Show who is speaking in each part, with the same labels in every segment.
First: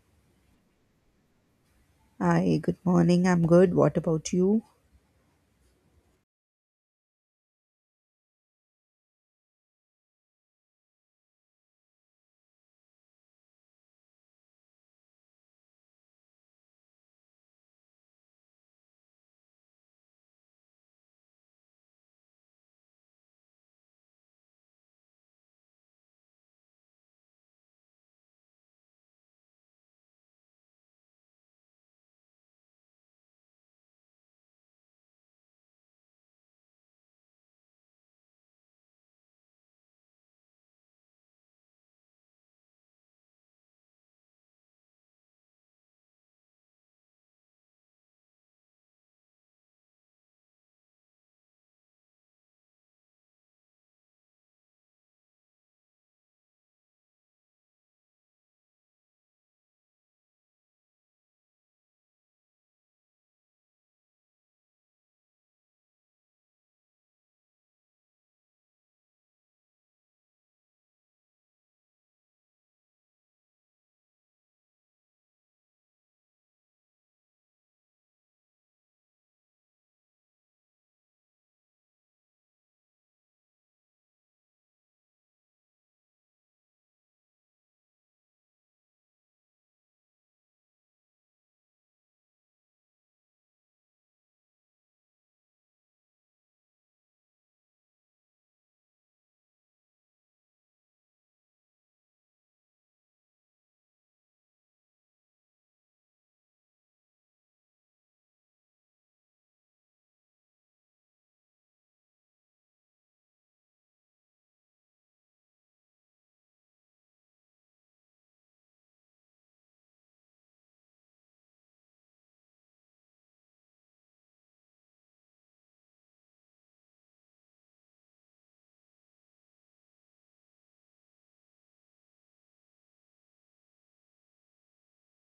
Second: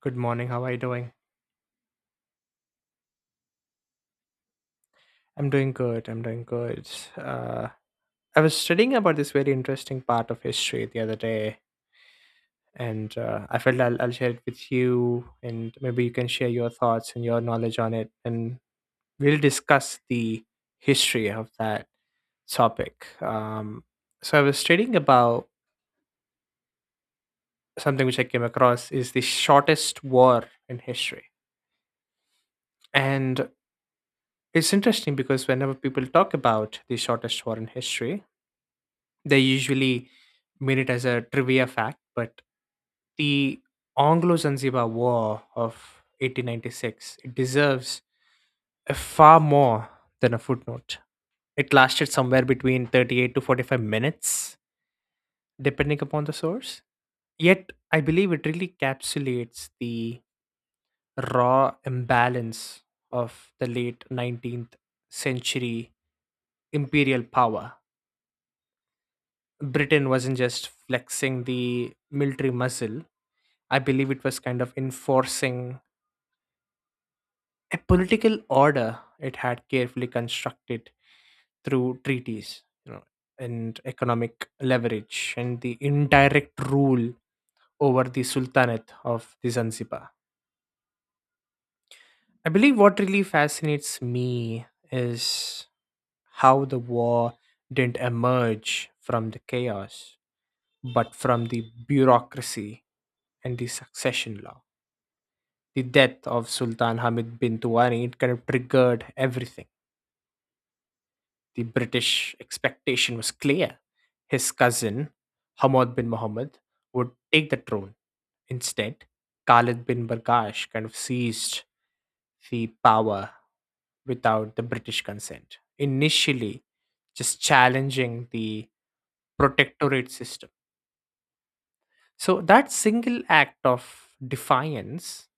Speaker 1: Good morning. How are you doing?
Speaker 2: Hi, good morning. I'm good. What about you?
Speaker 1: I'm doing good. I'm doing good. Uh, I was studying about this very interesting part of history the other day, and I felt I'll share it with you, and maybe you can share your thoughts and your knowledge on it, and we'll discuss the history of that topic. So I was studying about something which I came across is the shortest war in history, and it's interesting because whenever people talk about the shortest war in history, they usually mean it as a trivia fact, but the Anglo Zanzibar War of 1896, it deserves a far more than a footnote. It lasted somewhere between 38 to 45 minutes, depending upon the source. Yet, I believe it really encapsulates the raw imbalance of the late 19th century imperial power. Britain wasn't just flexing the military muscle. I believe it was kind of enforcing a political order it had carefully constructed through treaties, and economic leverage and the indirect rule over the Sultanate of the Zanzibar. I believe what really fascinates me is how the war didn't emerge from the chaos, but from the bureaucracy and the succession law. The death of Sultan Hamid bin Tuwani, it kind of triggered everything. The British expectation was clear. His cousin, Hamad bin Muhammad, would take the throne. Instead, Khalid bin Bargash kind of seized the power without the British consent, initially just challenging the protectorate system. So that single act of defiance,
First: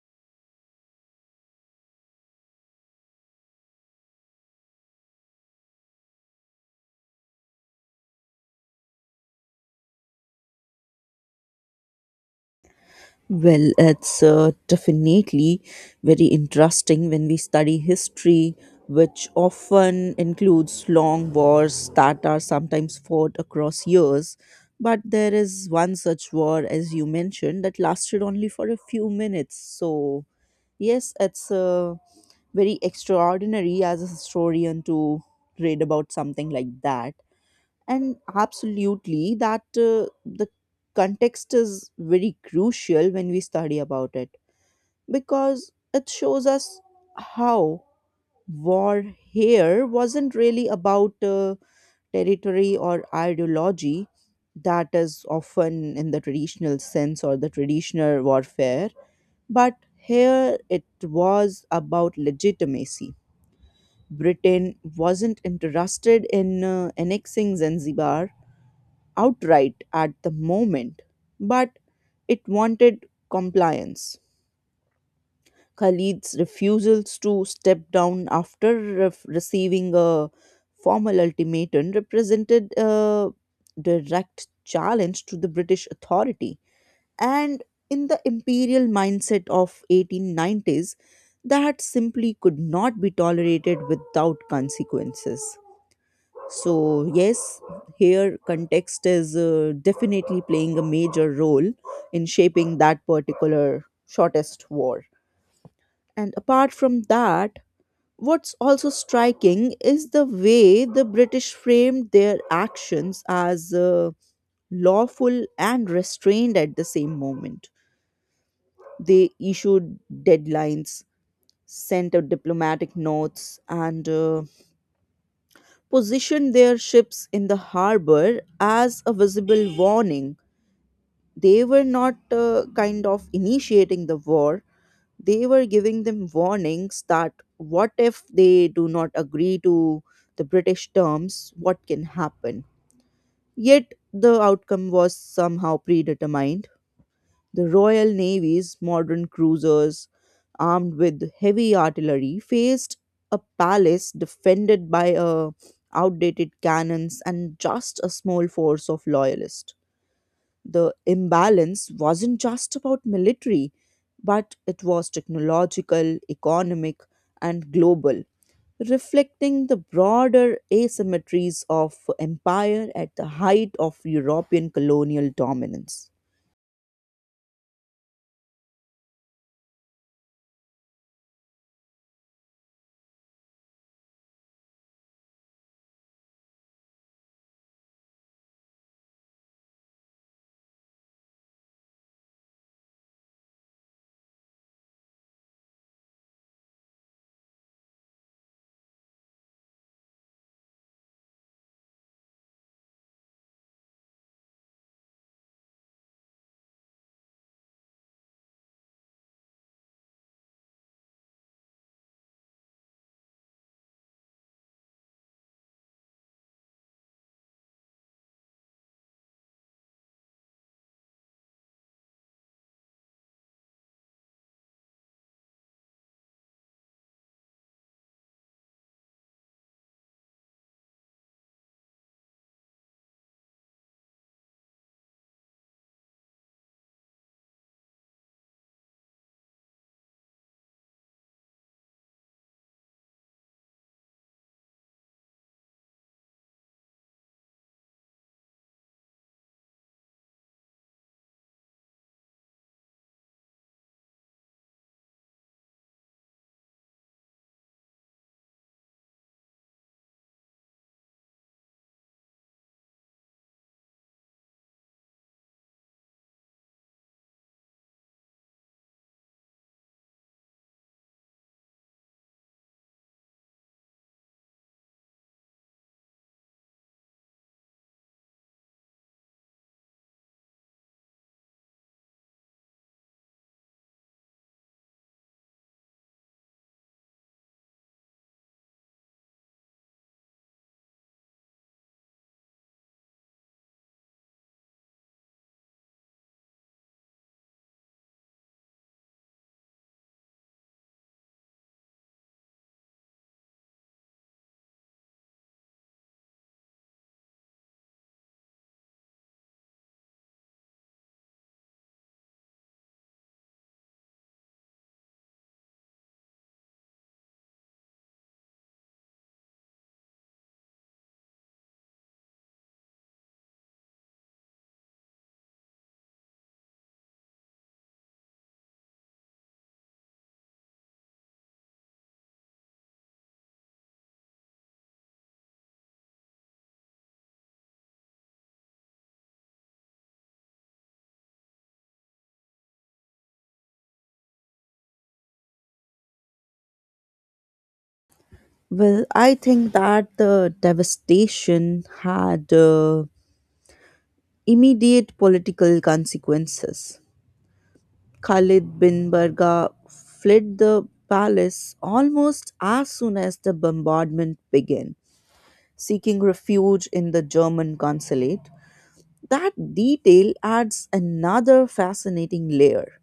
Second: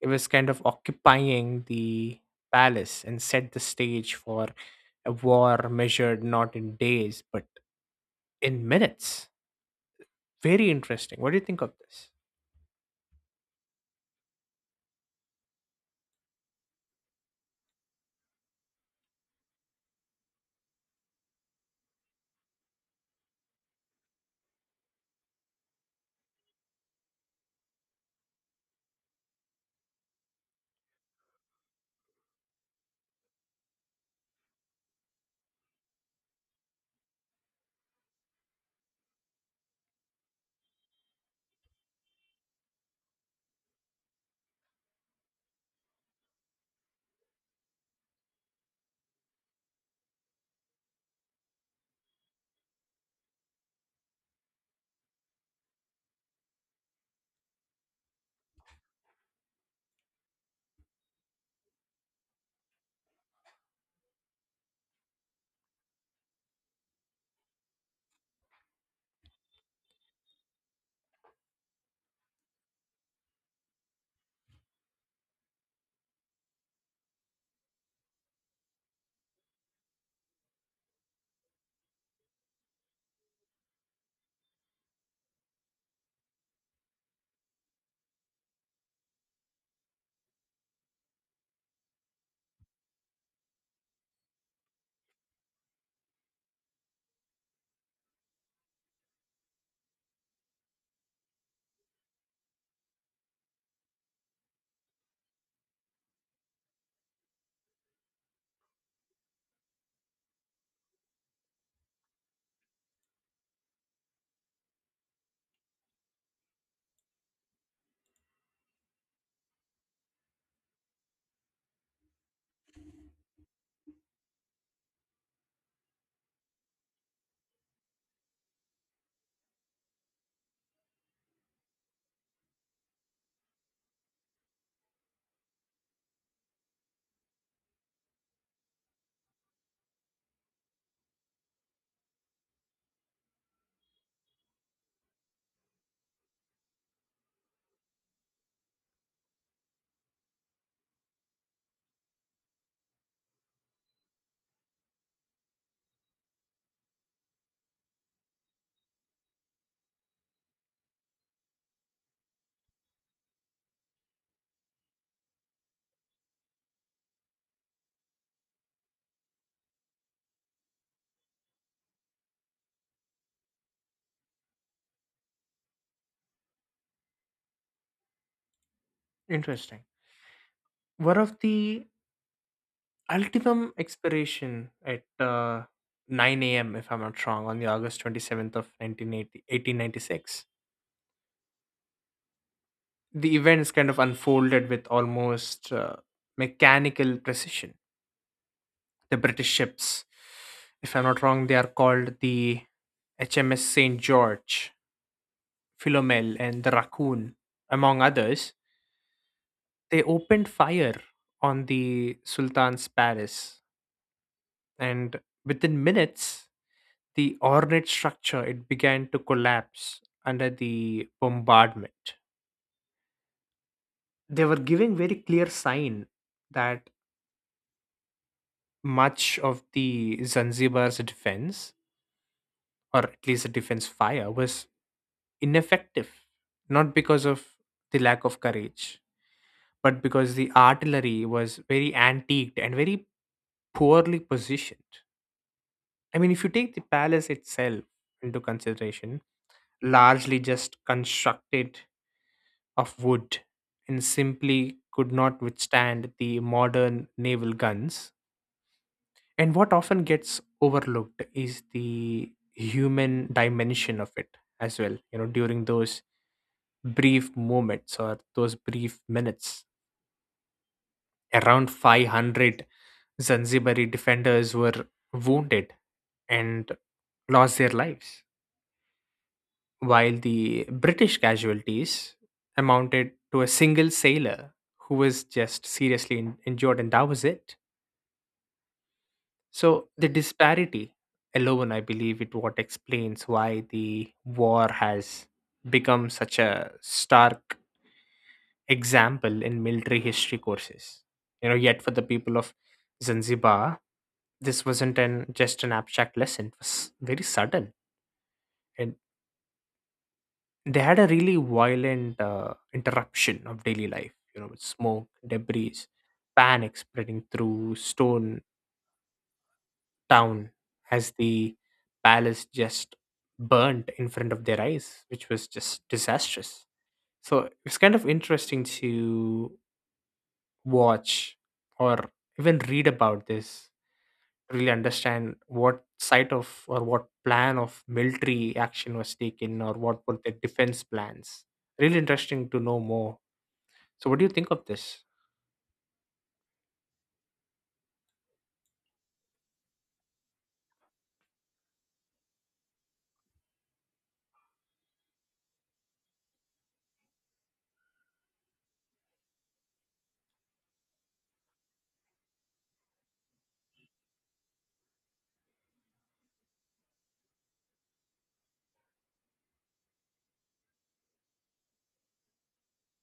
Speaker 1: it was kind of occupying the palace and set the stage for a war measured not in days but in minutes. Very interesting. What do you think of this?
Speaker 2: Well, it's definitely very interesting when we study history, which often includes long wars that are sometimes fought across years. But there is one such war, as you mentioned, that lasted only for a few minutes. So, yes, it's very extraordinary as a historian to read about something like that. And absolutely that the context is very crucial when we study about it because it shows us how war here wasn't really about territory or ideology that is often in the traditional sense or the traditional warfare, but here it was about legitimacy. Britain wasn't interested in annexing Zanzibar outright at the moment, but it wanted compliance. Khalid's refusals to step down after receiving a formal ultimatum represented a direct challenge to the British authority. And in the imperial mindset of 1890s, that simply could not be tolerated without consequences. So, yes, here context is definitely playing a major role in shaping that particular shortest war. And apart from that, what's also striking is the way the British framed their actions as lawful and restrained at the same moment. They issued deadlines, sent out diplomatic notes, and positioned their ships in the harbor as a visible warning. They were not kind of initiating the war, they were giving them warnings that what if they do not agree to the British terms, what can happen. Yet the outcome was somehow predetermined. The royal navy's modern cruisers armed with heavy artillery faced a palace defended by outdated cannons and just a small force of loyalists. The imbalance wasn't just about military, but it was technological, economic, and global, reflecting the broader asymmetries of empire at the height of European colonial dominance.
Speaker 1: Interesting. One of the ultimum expiration at 9 a.m., if I'm not wrong, on the August 27th of nineteen eighty 1896, 1896. The events kind of unfolded with almost mechanical precision. The British ships, if I'm not wrong, they are called the HMS St. George, Philomel, and the Raccoon, among others. They opened fire on the Sultan's palace, and within minutes, the ornate structure it began to collapse under the bombardment. They were giving very clear sign that much of the Zanzibar's defense, or at least the defense fire, was ineffective, not because of the lack of courage, but because the artillery was very antiqued and very poorly positioned. I mean, if you take the palace itself into consideration, largely just constructed of wood and simply could not withstand the modern naval guns. And what often gets overlooked is the human dimension of it as well. You know, during those brief moments or those brief minutes, around 500 Zanzibari defenders were wounded and lost their lives, while the British casualties amounted to a single sailor who was just seriously injured, and that was it. So the disparity alone, I believe, it what explains why the war has become such a stark example in military history courses. You know, yet for the people of Zanzibar, this wasn't an just an abstract lesson. It was very sudden, and they had a really violent interruption of daily life. You know, with smoke, debris, panic spreading through Stone Town as the palace just burnt in front of their eyes, which was just disastrous. So it's kind of interesting to watch or even read about this, really understand what side of or what plan of military action was taken or what were the defense plans. Really interesting to know more. So, what do you think of this?
Speaker 2: Well, I think that the devastation had immediate political consequences. Khalid bin Barga fled the palace almost as soon as the bombardment began, seeking refuge in the German consulate. That detail adds another fascinating layer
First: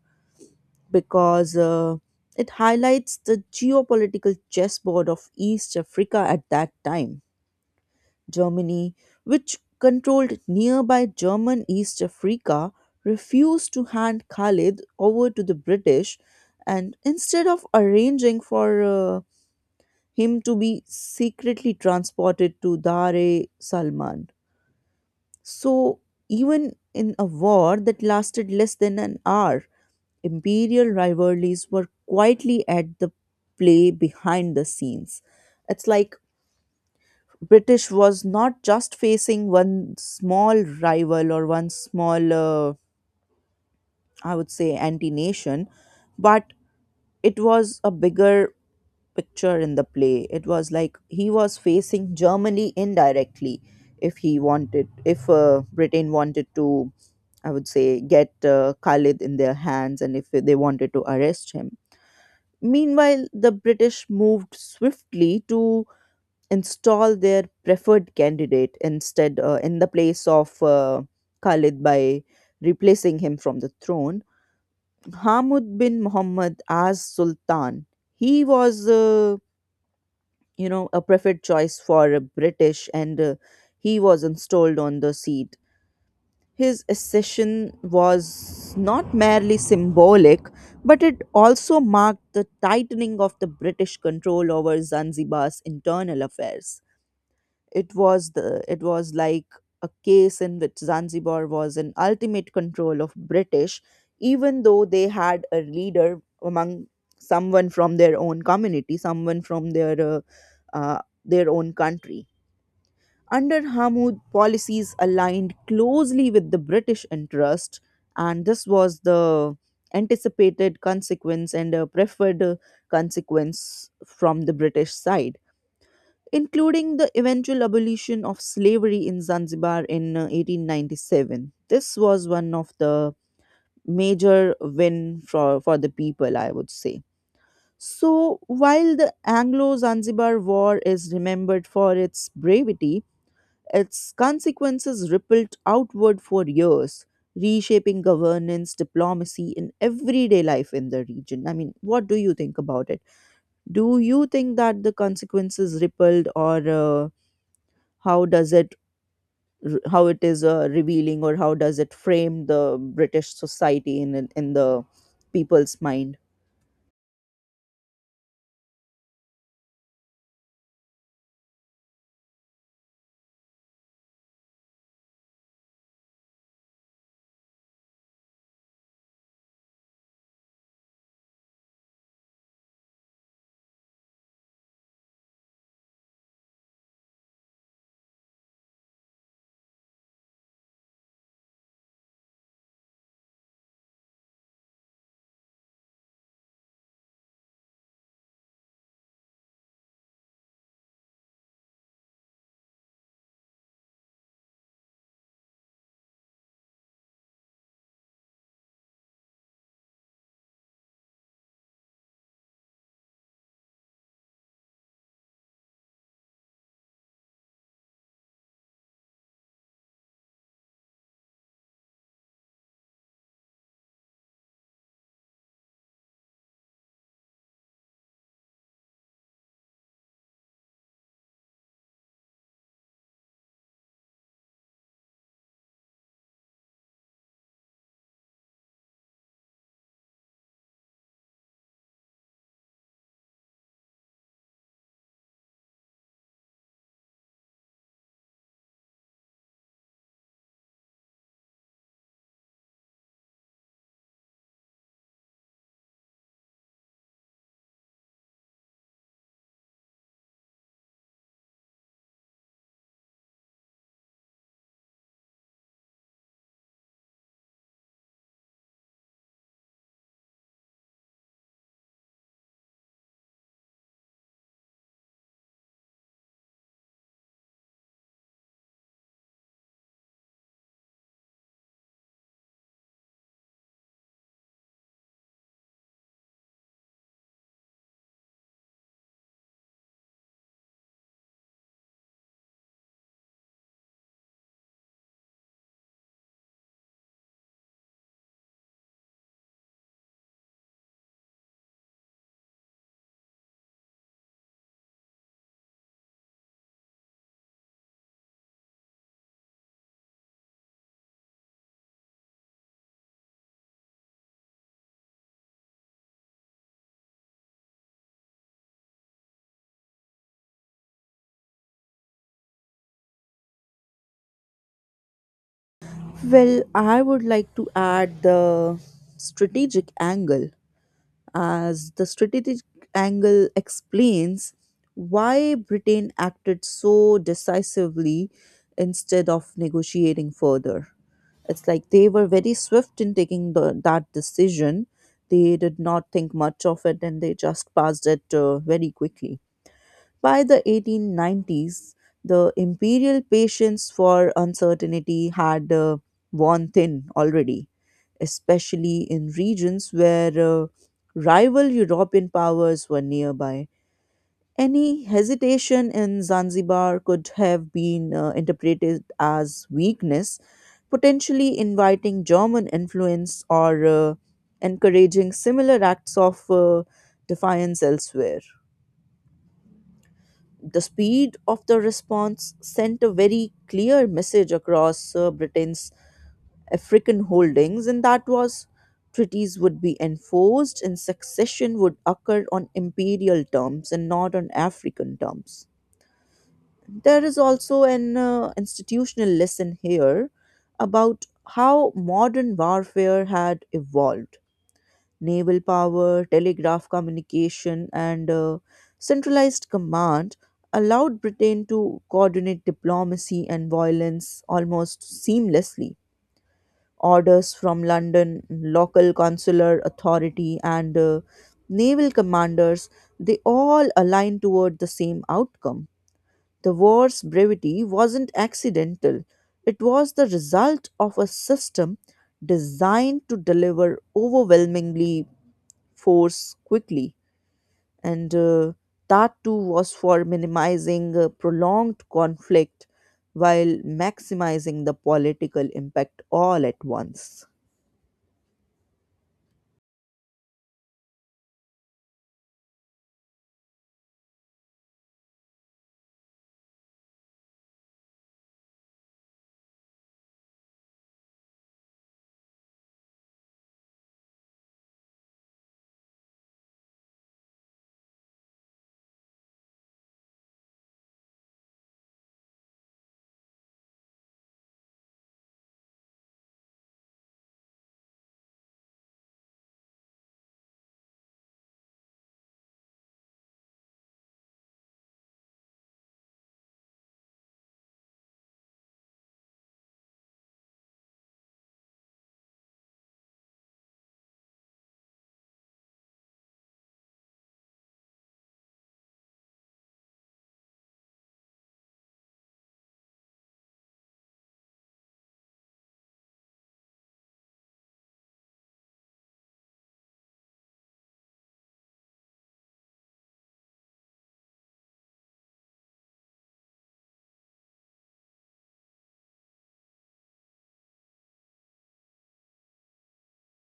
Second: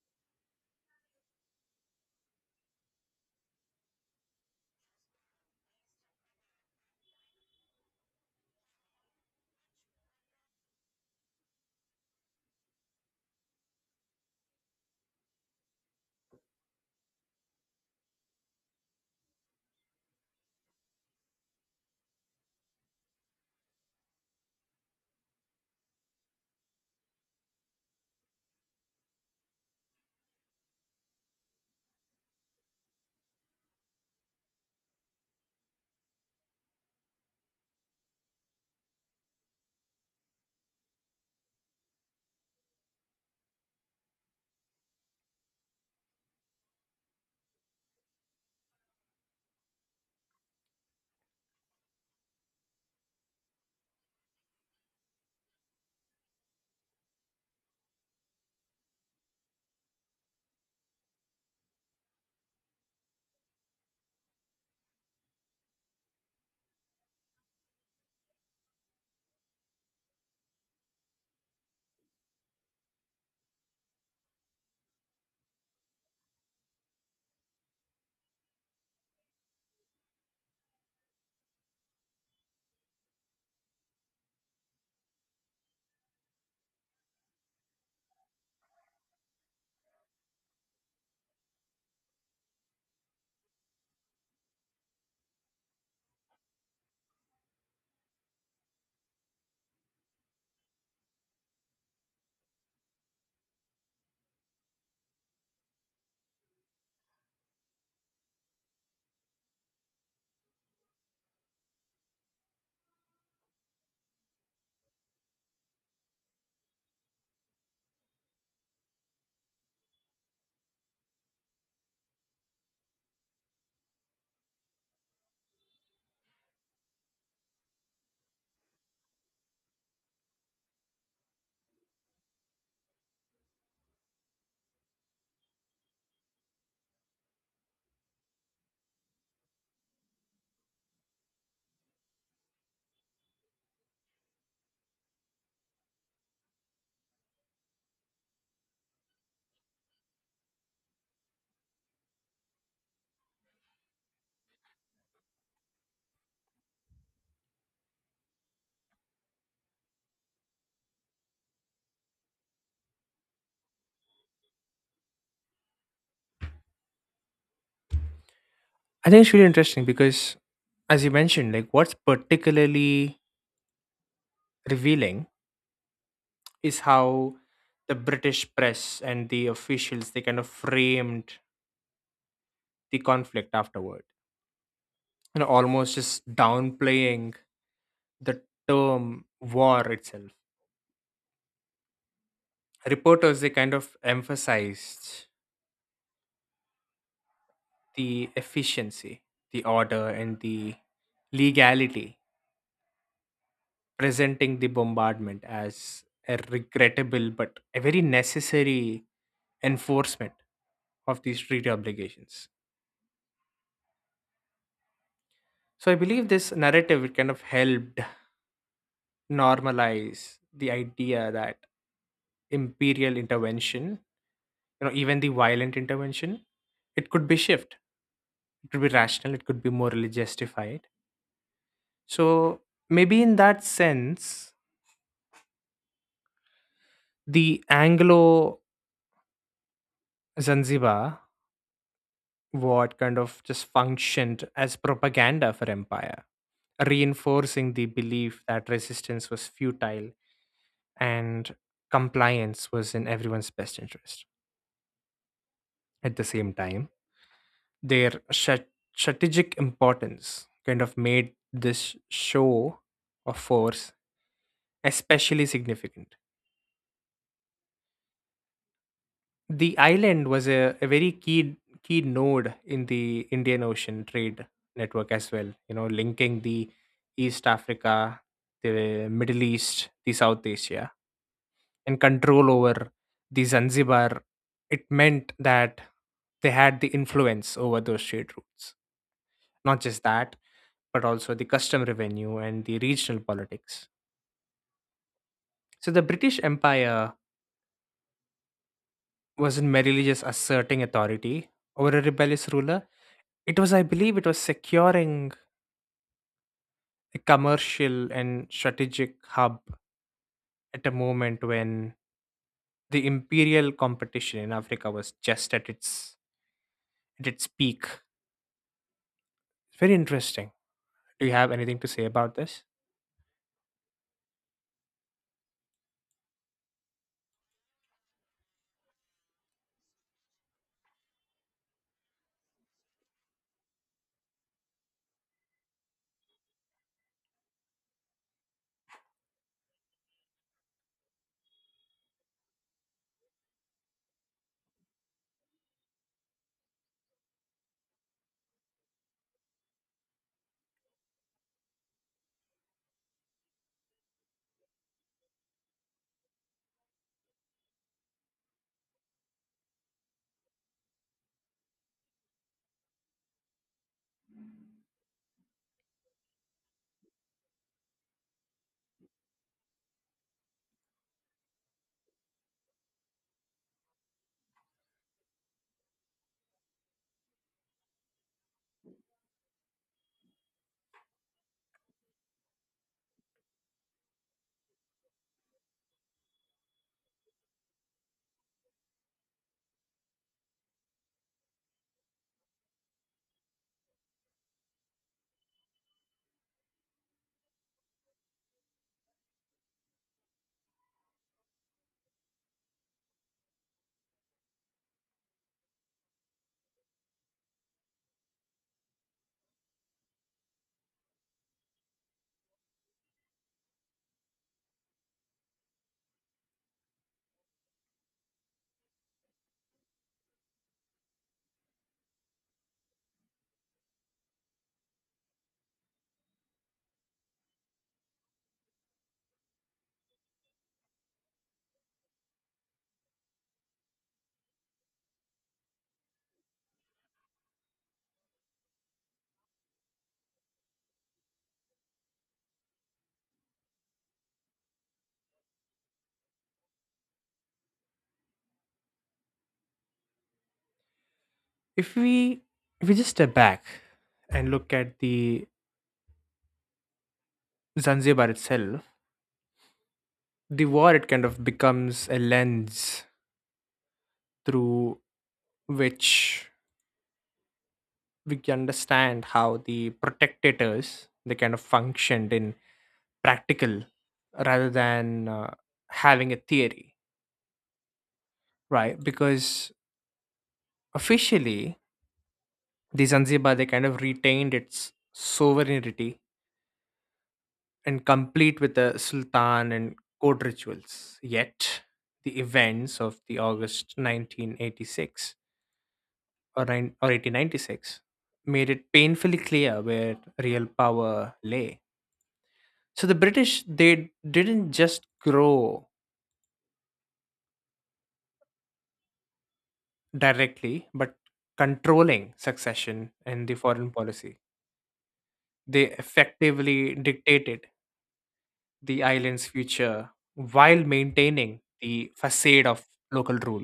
Speaker 2: because it highlights the geopolitical chessboard of East Africa at that time. Germany, which controlled nearby German East Africa, refused to hand Khalid over to the British and instead of arranging for him to be secretly transported to Dar es Salman. So, even in a war that lasted less than an hour, imperial rivalries were quietly at the play behind the scenes. It's like British was not just facing one small rival or one small, I would say, anti nation, but it was a bigger picture in the play. It was like he was facing Germany indirectly if he wanted, if Britain wanted to, I would say, get Khalid in their hands and if they wanted to arrest him. Meanwhile, the British moved swiftly to install their preferred candidate instead, in the place of Khalid, by replacing him from the throne. Hamid bin Muhammad as Sultan. He was you know, a preferred choice for a British, and he was installed on the seat. His accession was not merely symbolic, but it also marked the tightening of the British control over Zanzibar's internal affairs. It was like a case in which Zanzibar was in ultimate control of British, even though they had a leader among someone from their own community, someone from their own country. Under Hamud, policies aligned closely with the British interest, and this was the anticipated consequence and a preferred consequence from the British side, including the eventual abolition of slavery in Zanzibar in 1897. This was one of the major win for the people, I would say. So while the Anglo-Zanzibar War is remembered for its bravery, its consequences rippled outward for years, reshaping governance, diplomacy, and everyday life in the region. I mean, what do you think about it? Do you think that the consequences rippled or how does it how it is revealing, or how does it frame the British society in the people's mind?
Speaker 1: I think it's really interesting because, as you mentioned, like what's particularly revealing is how the British press and the officials they kind of framed the conflict afterward, you know, almost just downplaying the term war itself. Reporters they kind of emphasized the efficiency, the order, and the legality, presenting the bombardment as a regrettable but a very necessary enforcement of these treaty obligations. So I believe this narrative it kind of helped normalize the idea that imperial intervention, you know even the violent intervention, it could be shift, it could be rational, it could be morally justified. So maybe in that sense the Anglo Zanzibar War kind of just functioned as propaganda for empire, reinforcing the belief that resistance was futile and compliance was in everyone's best interest. At the same time, their strategic importance kind of made this show of force especially significant. The island was a very key node in the Indian Ocean trade network as well, you know, linking the East Africa, the Middle East, the South Asia, and control over the Zanzibar. It meant that they had the influence over those trade routes. Not just that, but also the custom revenue and the regional politics. So the British Empire wasn't merely just asserting authority over a rebellious ruler, it was, I believe, it was securing a commercial and strategic hub at a moment when the imperial competition in Africa was just at its peak. Very interesting. Do you have anything to say about this?
Speaker 2: Well, I would like to add the strategic angle, as the strategic angle explains why Britain acted so decisively instead of negotiating further. It's like they were very swift in taking that decision. They did not think much of it and they just passed it very quickly. By the 1890s, the imperial patience for uncertainty had worn thin already, especially in regions where rival European powers were nearby. Any hesitation in Zanzibar could have been interpreted as weakness, potentially inviting German influence or encouraging similar acts of defiance elsewhere. The speed of the response sent a very clear message across Britain's African holdings, and that was treaties would be enforced and succession would occur on imperial terms and not on African terms. There is also an institutional lesson here about how modern warfare had evolved. Naval power, telegraph communication, and centralized command allowed Britain to coordinate diplomacy and violence almost seamlessly. Orders from London, local consular authority, and naval commanders, they all aligned toward the same outcome. The war's brevity wasn't accidental, it was the result of a system designed to deliver overwhelmingly force quickly, and that too was for minimizing prolonged conflict while maximizing the political impact all at once.
Speaker 1: If we if we just step back and look at the Zanzibar itself, the war it kind of becomes a lens through which we can understand how the protectators they kind of functioned in practical rather than having a theory, right? Because officially the Zanzibar they kind of retained its sovereignty and complete with the Sultan and court rituals, yet the events of the August 1986 or, nine, or 1896 made it painfully clear where real power lay. So the British, they didn't just grow directly, but controlling succession and the foreign policy. They effectively dictated the island's future while maintaining the facade of local rule.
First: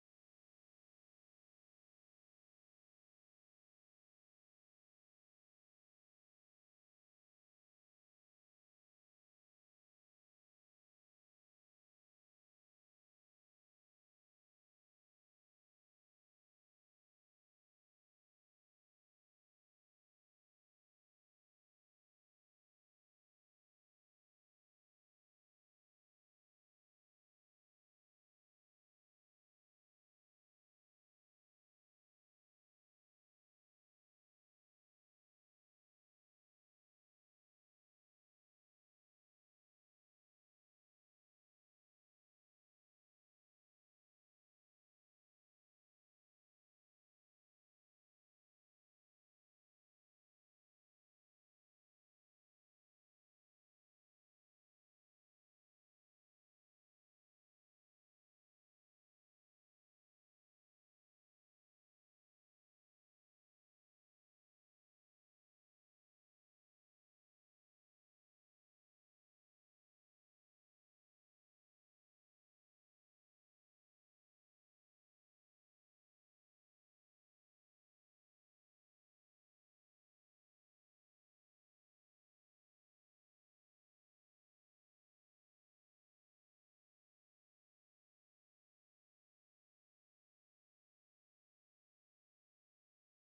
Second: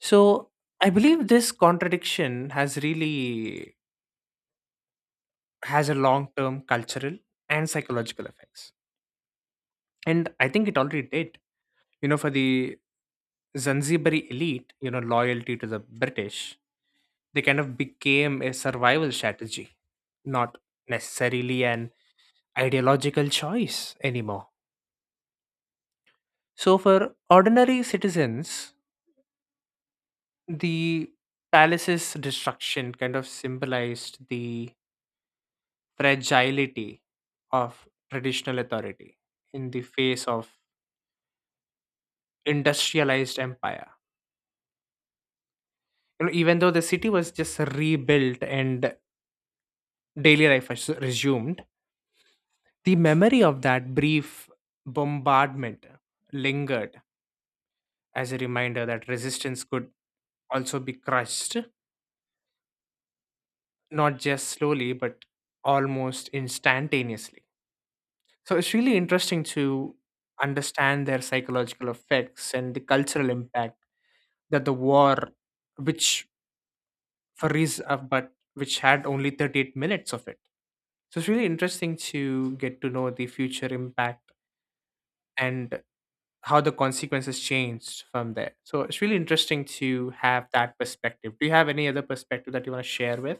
Speaker 1: So I believe this contradiction has really has a long-term cultural and psychological effects. And I think it already did. You know for the Zanzibari elite, you know loyalty to the British, they kind of became a survival strategy, not necessarily an ideological choice anymore. So for ordinary citizens, the palace's destruction kind of symbolized the fragility of traditional authority in the face of industrialized empire. You know even though the city was just rebuilt and daily life was resumed, the memory of that brief bombardment lingered as a reminder that resistance could also be crushed, not just slowly, but almost instantaneously. So it's really interesting to understand their psychological effects and the cultural impact that the war, which for reason, but which had only 38 minutes of it. So it's really interesting to get to know the future impact and how the consequences changed from there. So it's really interesting to have that perspective. Do you have any other perspective that you want to share with?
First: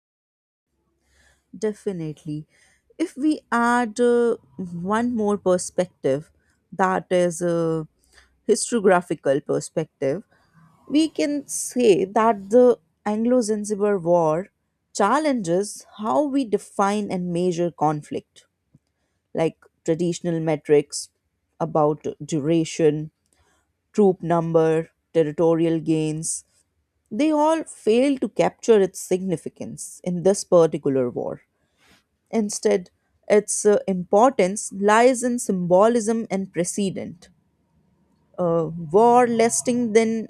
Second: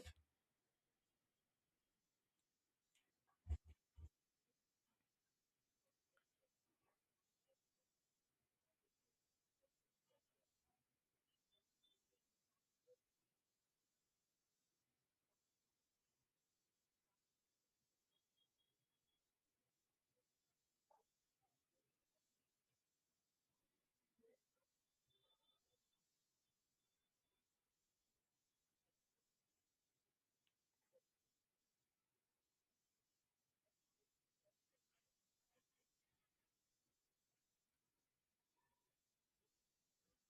Speaker 2: Definitely. If we add one more perspective, that is, a historiographical perspective, we can say that the Anglo Zanzibar War challenges how we define and measure conflict, like traditional metrics about duration, troop number, territorial gains. They all fail to capture its significance in this particular war. Instead, its importance lies in symbolism and precedent. A war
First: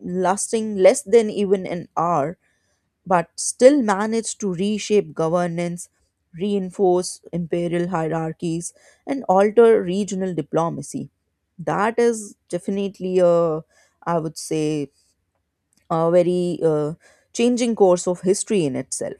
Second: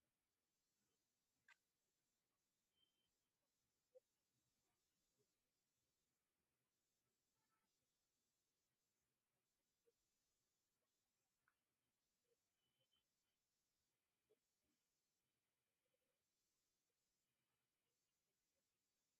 Speaker 2: lasting less than even an hour but still managed to reshape governance, reinforce imperial hierarchies, and alter regional diplomacy. That is definitely a, I would say, a very changing course of history in itself.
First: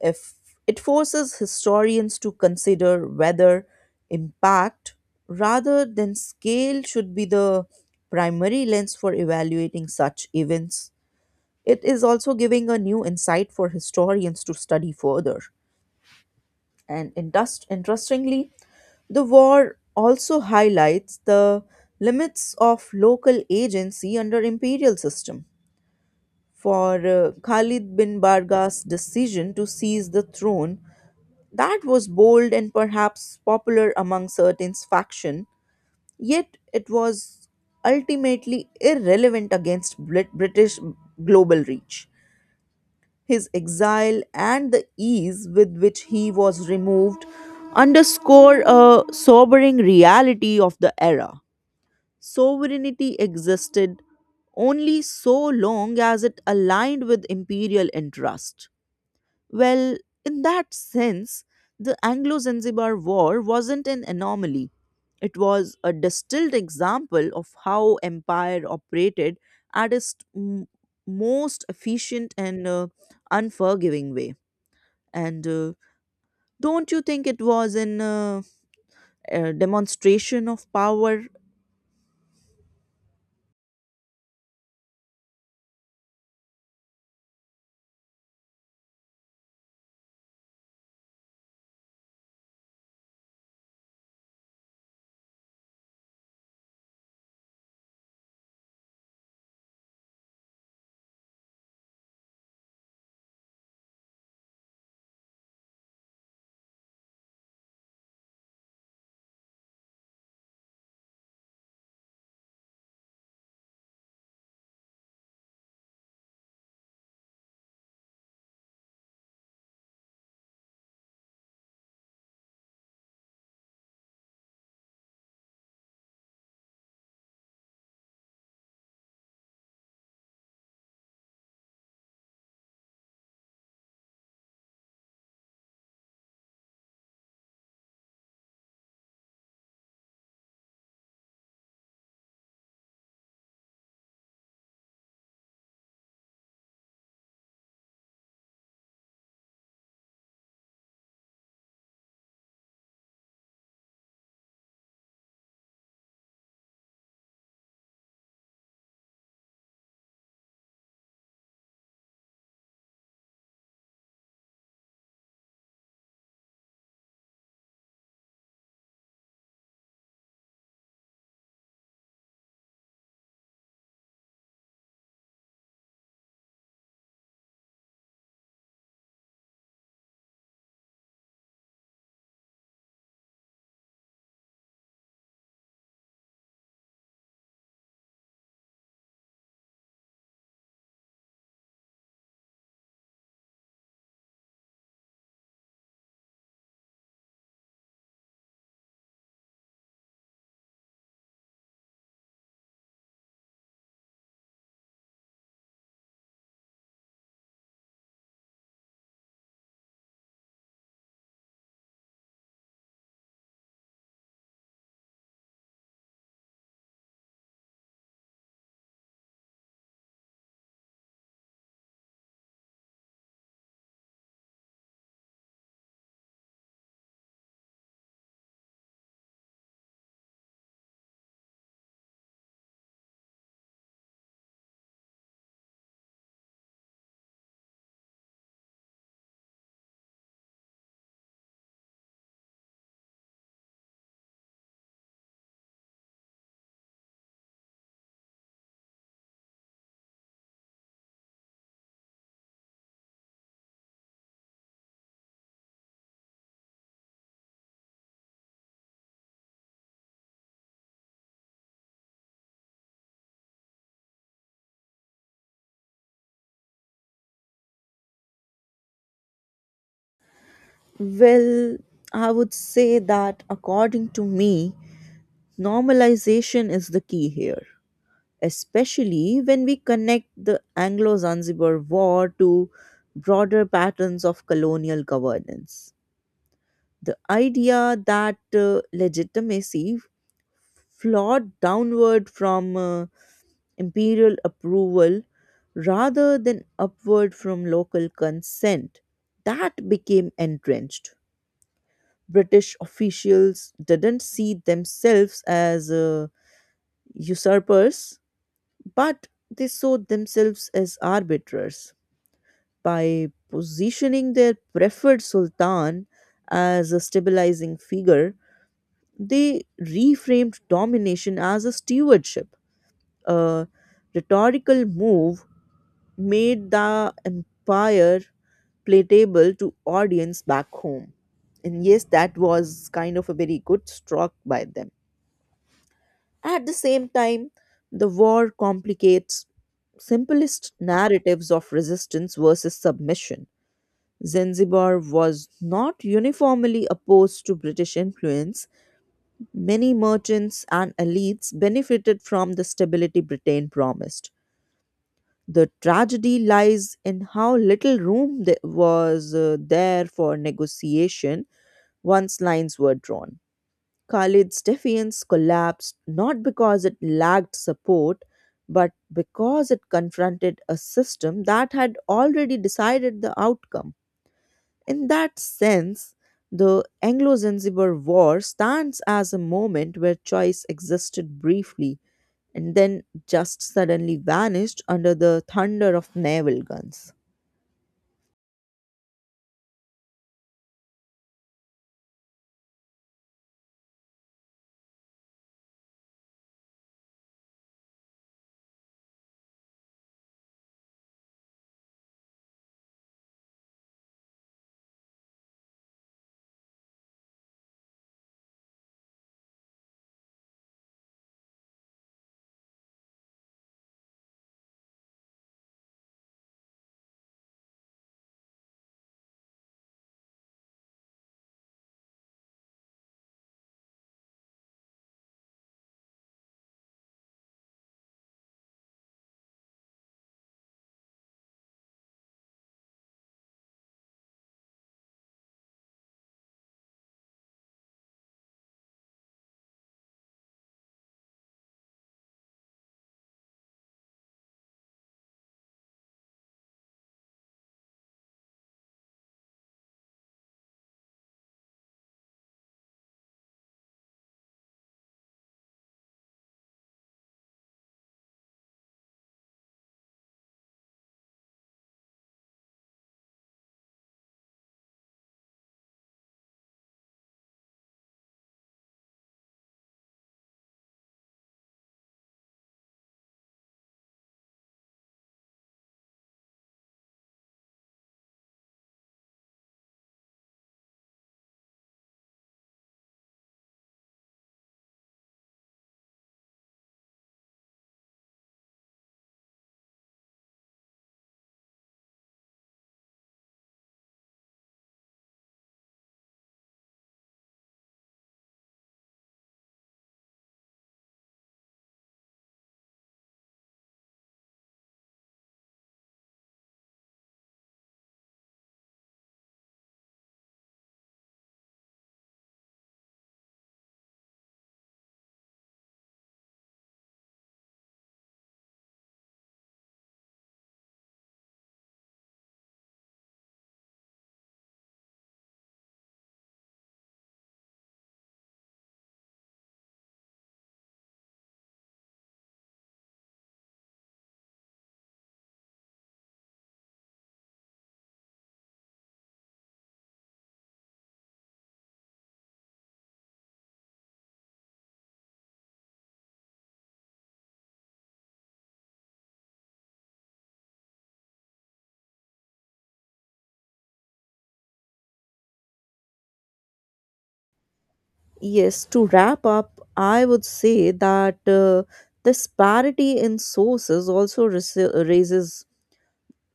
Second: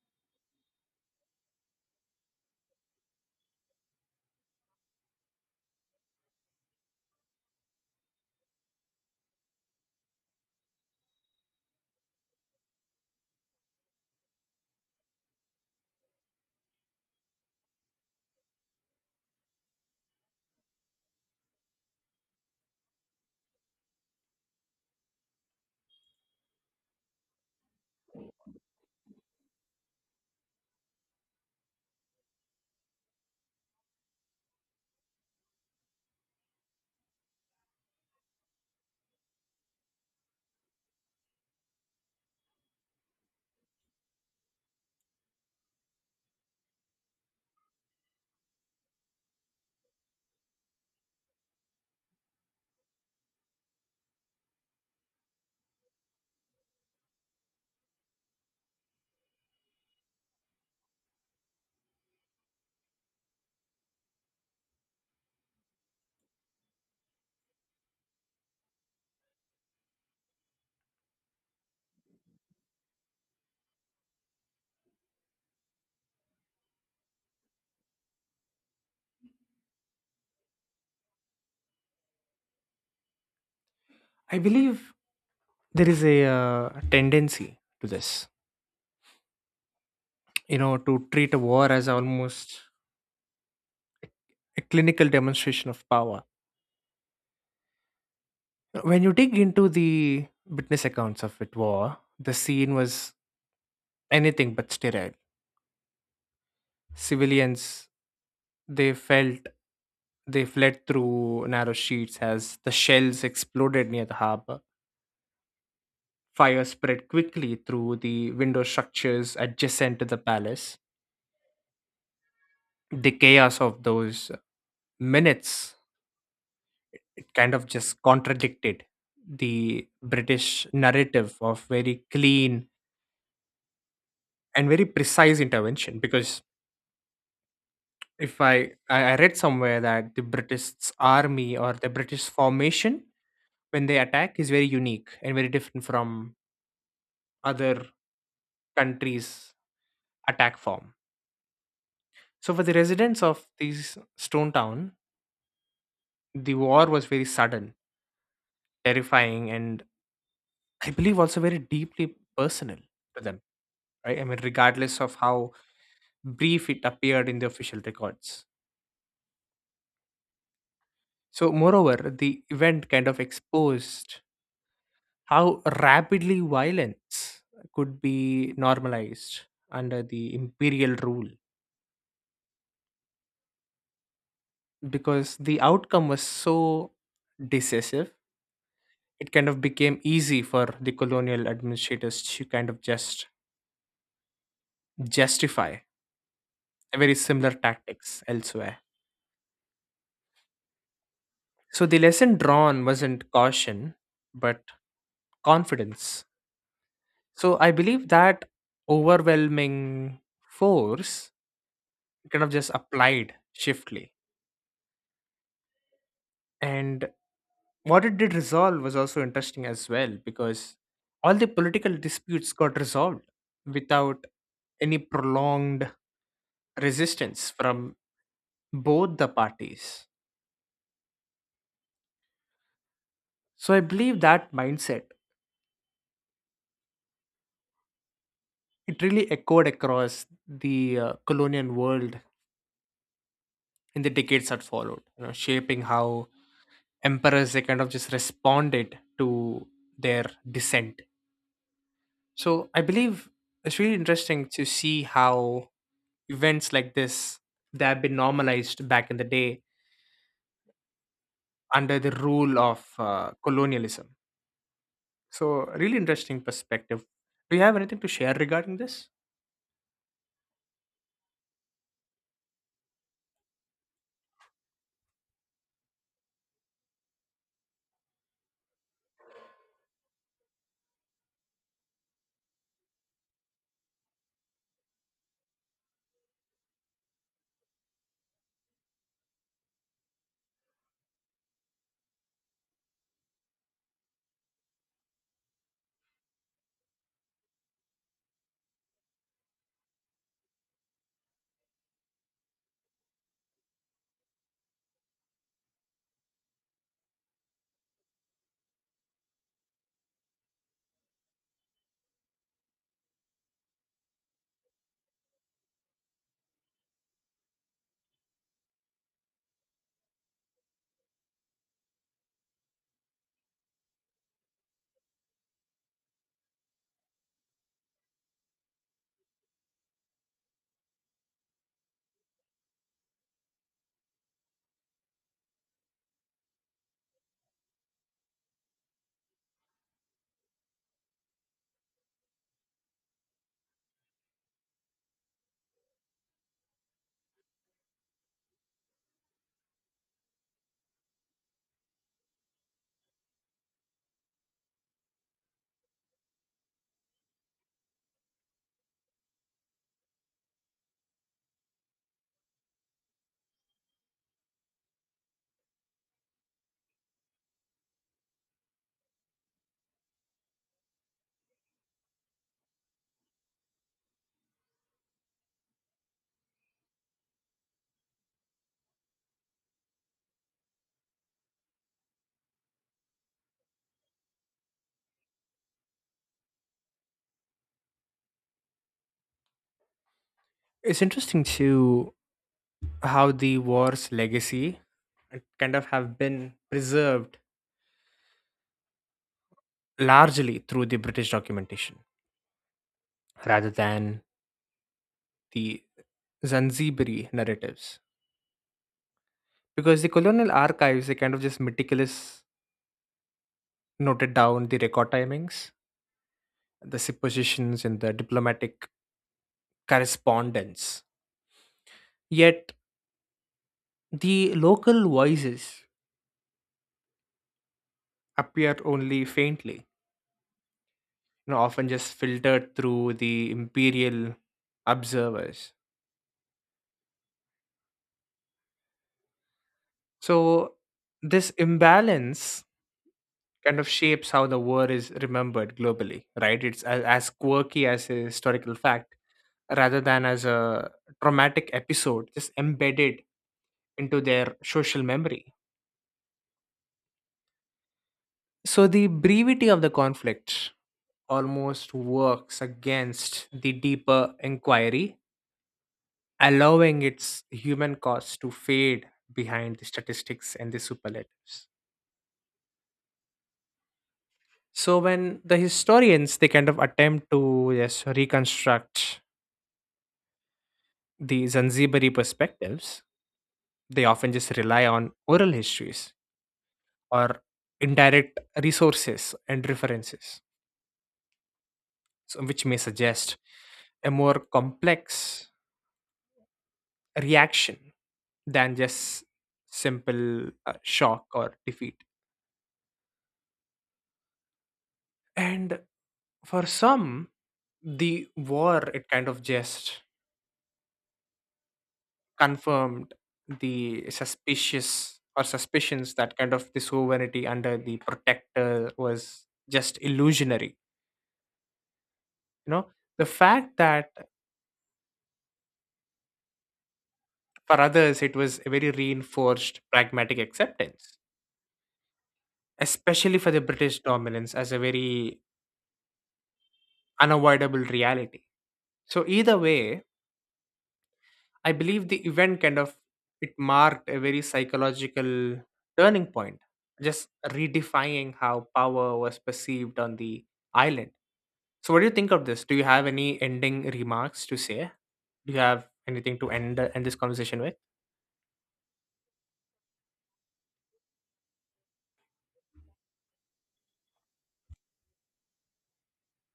Speaker 2: If it forces historians to consider whether impact rather than scale should be the primary lens for evaluating such events. It is also giving a new insight for historians to study further. And interestingly, the war also highlights the limits of local agency under imperial system. For Khalid bin Barga's decision to seize the throne, that was bold and perhaps popular among certain faction, yet it was ultimately irrelevant against British global reach. His exile, and the ease with which he was removed underscore a sobering reality of the era. Sovereignty existed only so long as it aligned with imperial interest. Well, in that sense, the Anglo Zanzibar War wasn't an anomaly. It was a distilled example of how empire operated at its most efficient and unforgiving way. And don't you think it was an a demonstration of power?
Speaker 1: I believe there is a tendency to this, you know, to treat a war as almost a clinical demonstration of power. When you dig into the witness accounts of it war, the scene was anything but sterile. Civilians they felt they fled through narrow streets as the shells exploded near the harbor. Fire spread quickly through the window structures adjacent to the palace. The chaos of those minutes it kind of just contradicted the British narrative of very clean and very precise intervention, because if I, I read somewhere that the British army or the British formation when they attack is very unique and very different from other countries' attack form. So for the residents of these Stone Town, the war was very sudden, terrifying, and I believe also very deeply personal to them, right? I mean, regardless of how brief it appeared in the official records. So, moreover, the event kind of exposed how rapidly violence could be normalized under the imperial rule, because the outcome was so decisive it kind of became easy for the colonial administrators to kind of just justify very similar tactics elsewhere. So the lesson drawn wasn't caution, but confidence. So I believe that overwhelming force kind of just applied shiftly. And what it did resolve was also interesting as well, because all the political disputes got resolved without any prolonged resistance from both the parties. So I believe that mindset, it really echoed across the colonial world in the decades that followed, you know, shaping how emperors they kind of just responded to their descent. So I believe it's really interesting to see how events like this they have been normalized back in the day under the rule of colonialism. So really interesting perspective. Do you have anything to share regarding this?
Speaker 2: Well, I would say that according to me, normalization is the key here, especially when we connect the Anglo Zanzibar War to broader patterns of colonial governance. The idea that legitimacy flowed downward from imperial approval rather than upward from local consent, that became entrenched. British officials didn't see themselves as usurpers, but they saw themselves as arbiters. By positioning their preferred sultan as a stabilizing figure, they reframed domination as a stewardship, a rhetorical move made the empire palatable to audience back home. And yes, that was kind of a very good stroke by them. At the same time, the war complicates simplest narratives of resistance versus submission. Zanzibar was not uniformly opposed to British influence. Many merchants and elites benefited from the stability Britain promised. The tragedy lies in how little room there was there for negotiation once lines were drawn. Khalid's defiance collapsed not because it lacked support, but because it confronted a system that had already decided the outcome. In that sense, the Anglo Zanzibar War stands as a moment where choice existed briefly and then just suddenly vanished under the thunder of naval guns.
Speaker 1: It's interesting to how the war's legacy kind of have been preserved largely through the British documentation rather than the Zanzibari narratives. Because the colonial archives, they kind of just meticulous noted down the record timings, the suppositions, and the diplomatic correspondence. Yet the local voices appear only faintly, you know, often just filtered through the imperial observers. So this imbalance kind of shapes how the war is remembered globally, right? It's as quirky as a historical fact rather than as a traumatic episode, just embedded into their social memory. So the brevity of the conflict almost works against the deeper inquiry, allowing its human cost to fade behind the statistics and the superlatives. So when the historians they kind of attempt to just reconstruct the Zanzibari perspectives, they often just rely on oral histories or indirect resources and references, so which may suggest a more complex reaction than just simple shock or defeat. And for some, the war, it kind of just confirmed the suspicious or suspicions that kind of the sovereignty under the protector was just illusionary. You know the fact that for others it was a very reinforced pragmatic acceptance, especially for the British dominance as a very unavoidable reality. So either way, I believe the event kind of it marked a very psychological turning point, just redefining how power was perceived on the island. So what do you think of this? Do you have any ending remarks to say? Do you have anything to end this conversation with?
Speaker 2: Yes, to wrap up, I would say that this parity in sources also raises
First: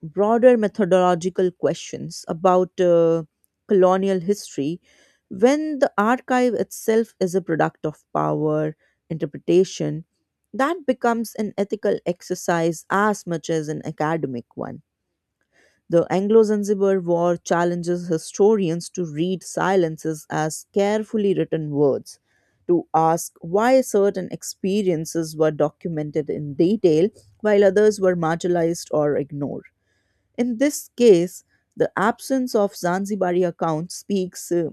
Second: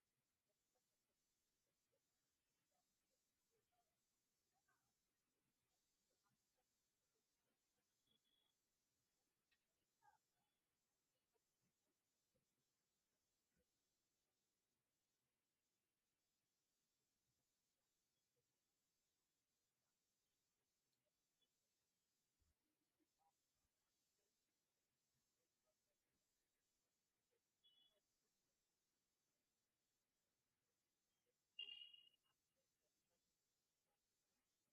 Speaker 2: broader methodological questions about colonial history. When the archive itself is a product of power, interpretation that becomes an ethical exercise as much as an academic one. The Anglo-Zanzibar War challenges historians to read silences as carefully written words, to ask why certain experiences were documented in detail while others were marginalized or ignored. In this case, the absence of Zanzibari accounts speaks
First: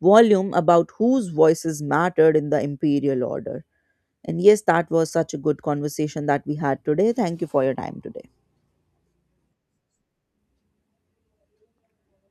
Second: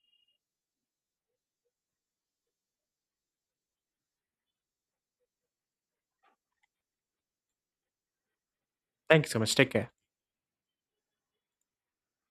Speaker 2: volume about whose voices mattered in the imperial order. And yes, that was such a good conversation that we had today. Thank you for your time today.
Speaker 1: Thank you so much. Take care.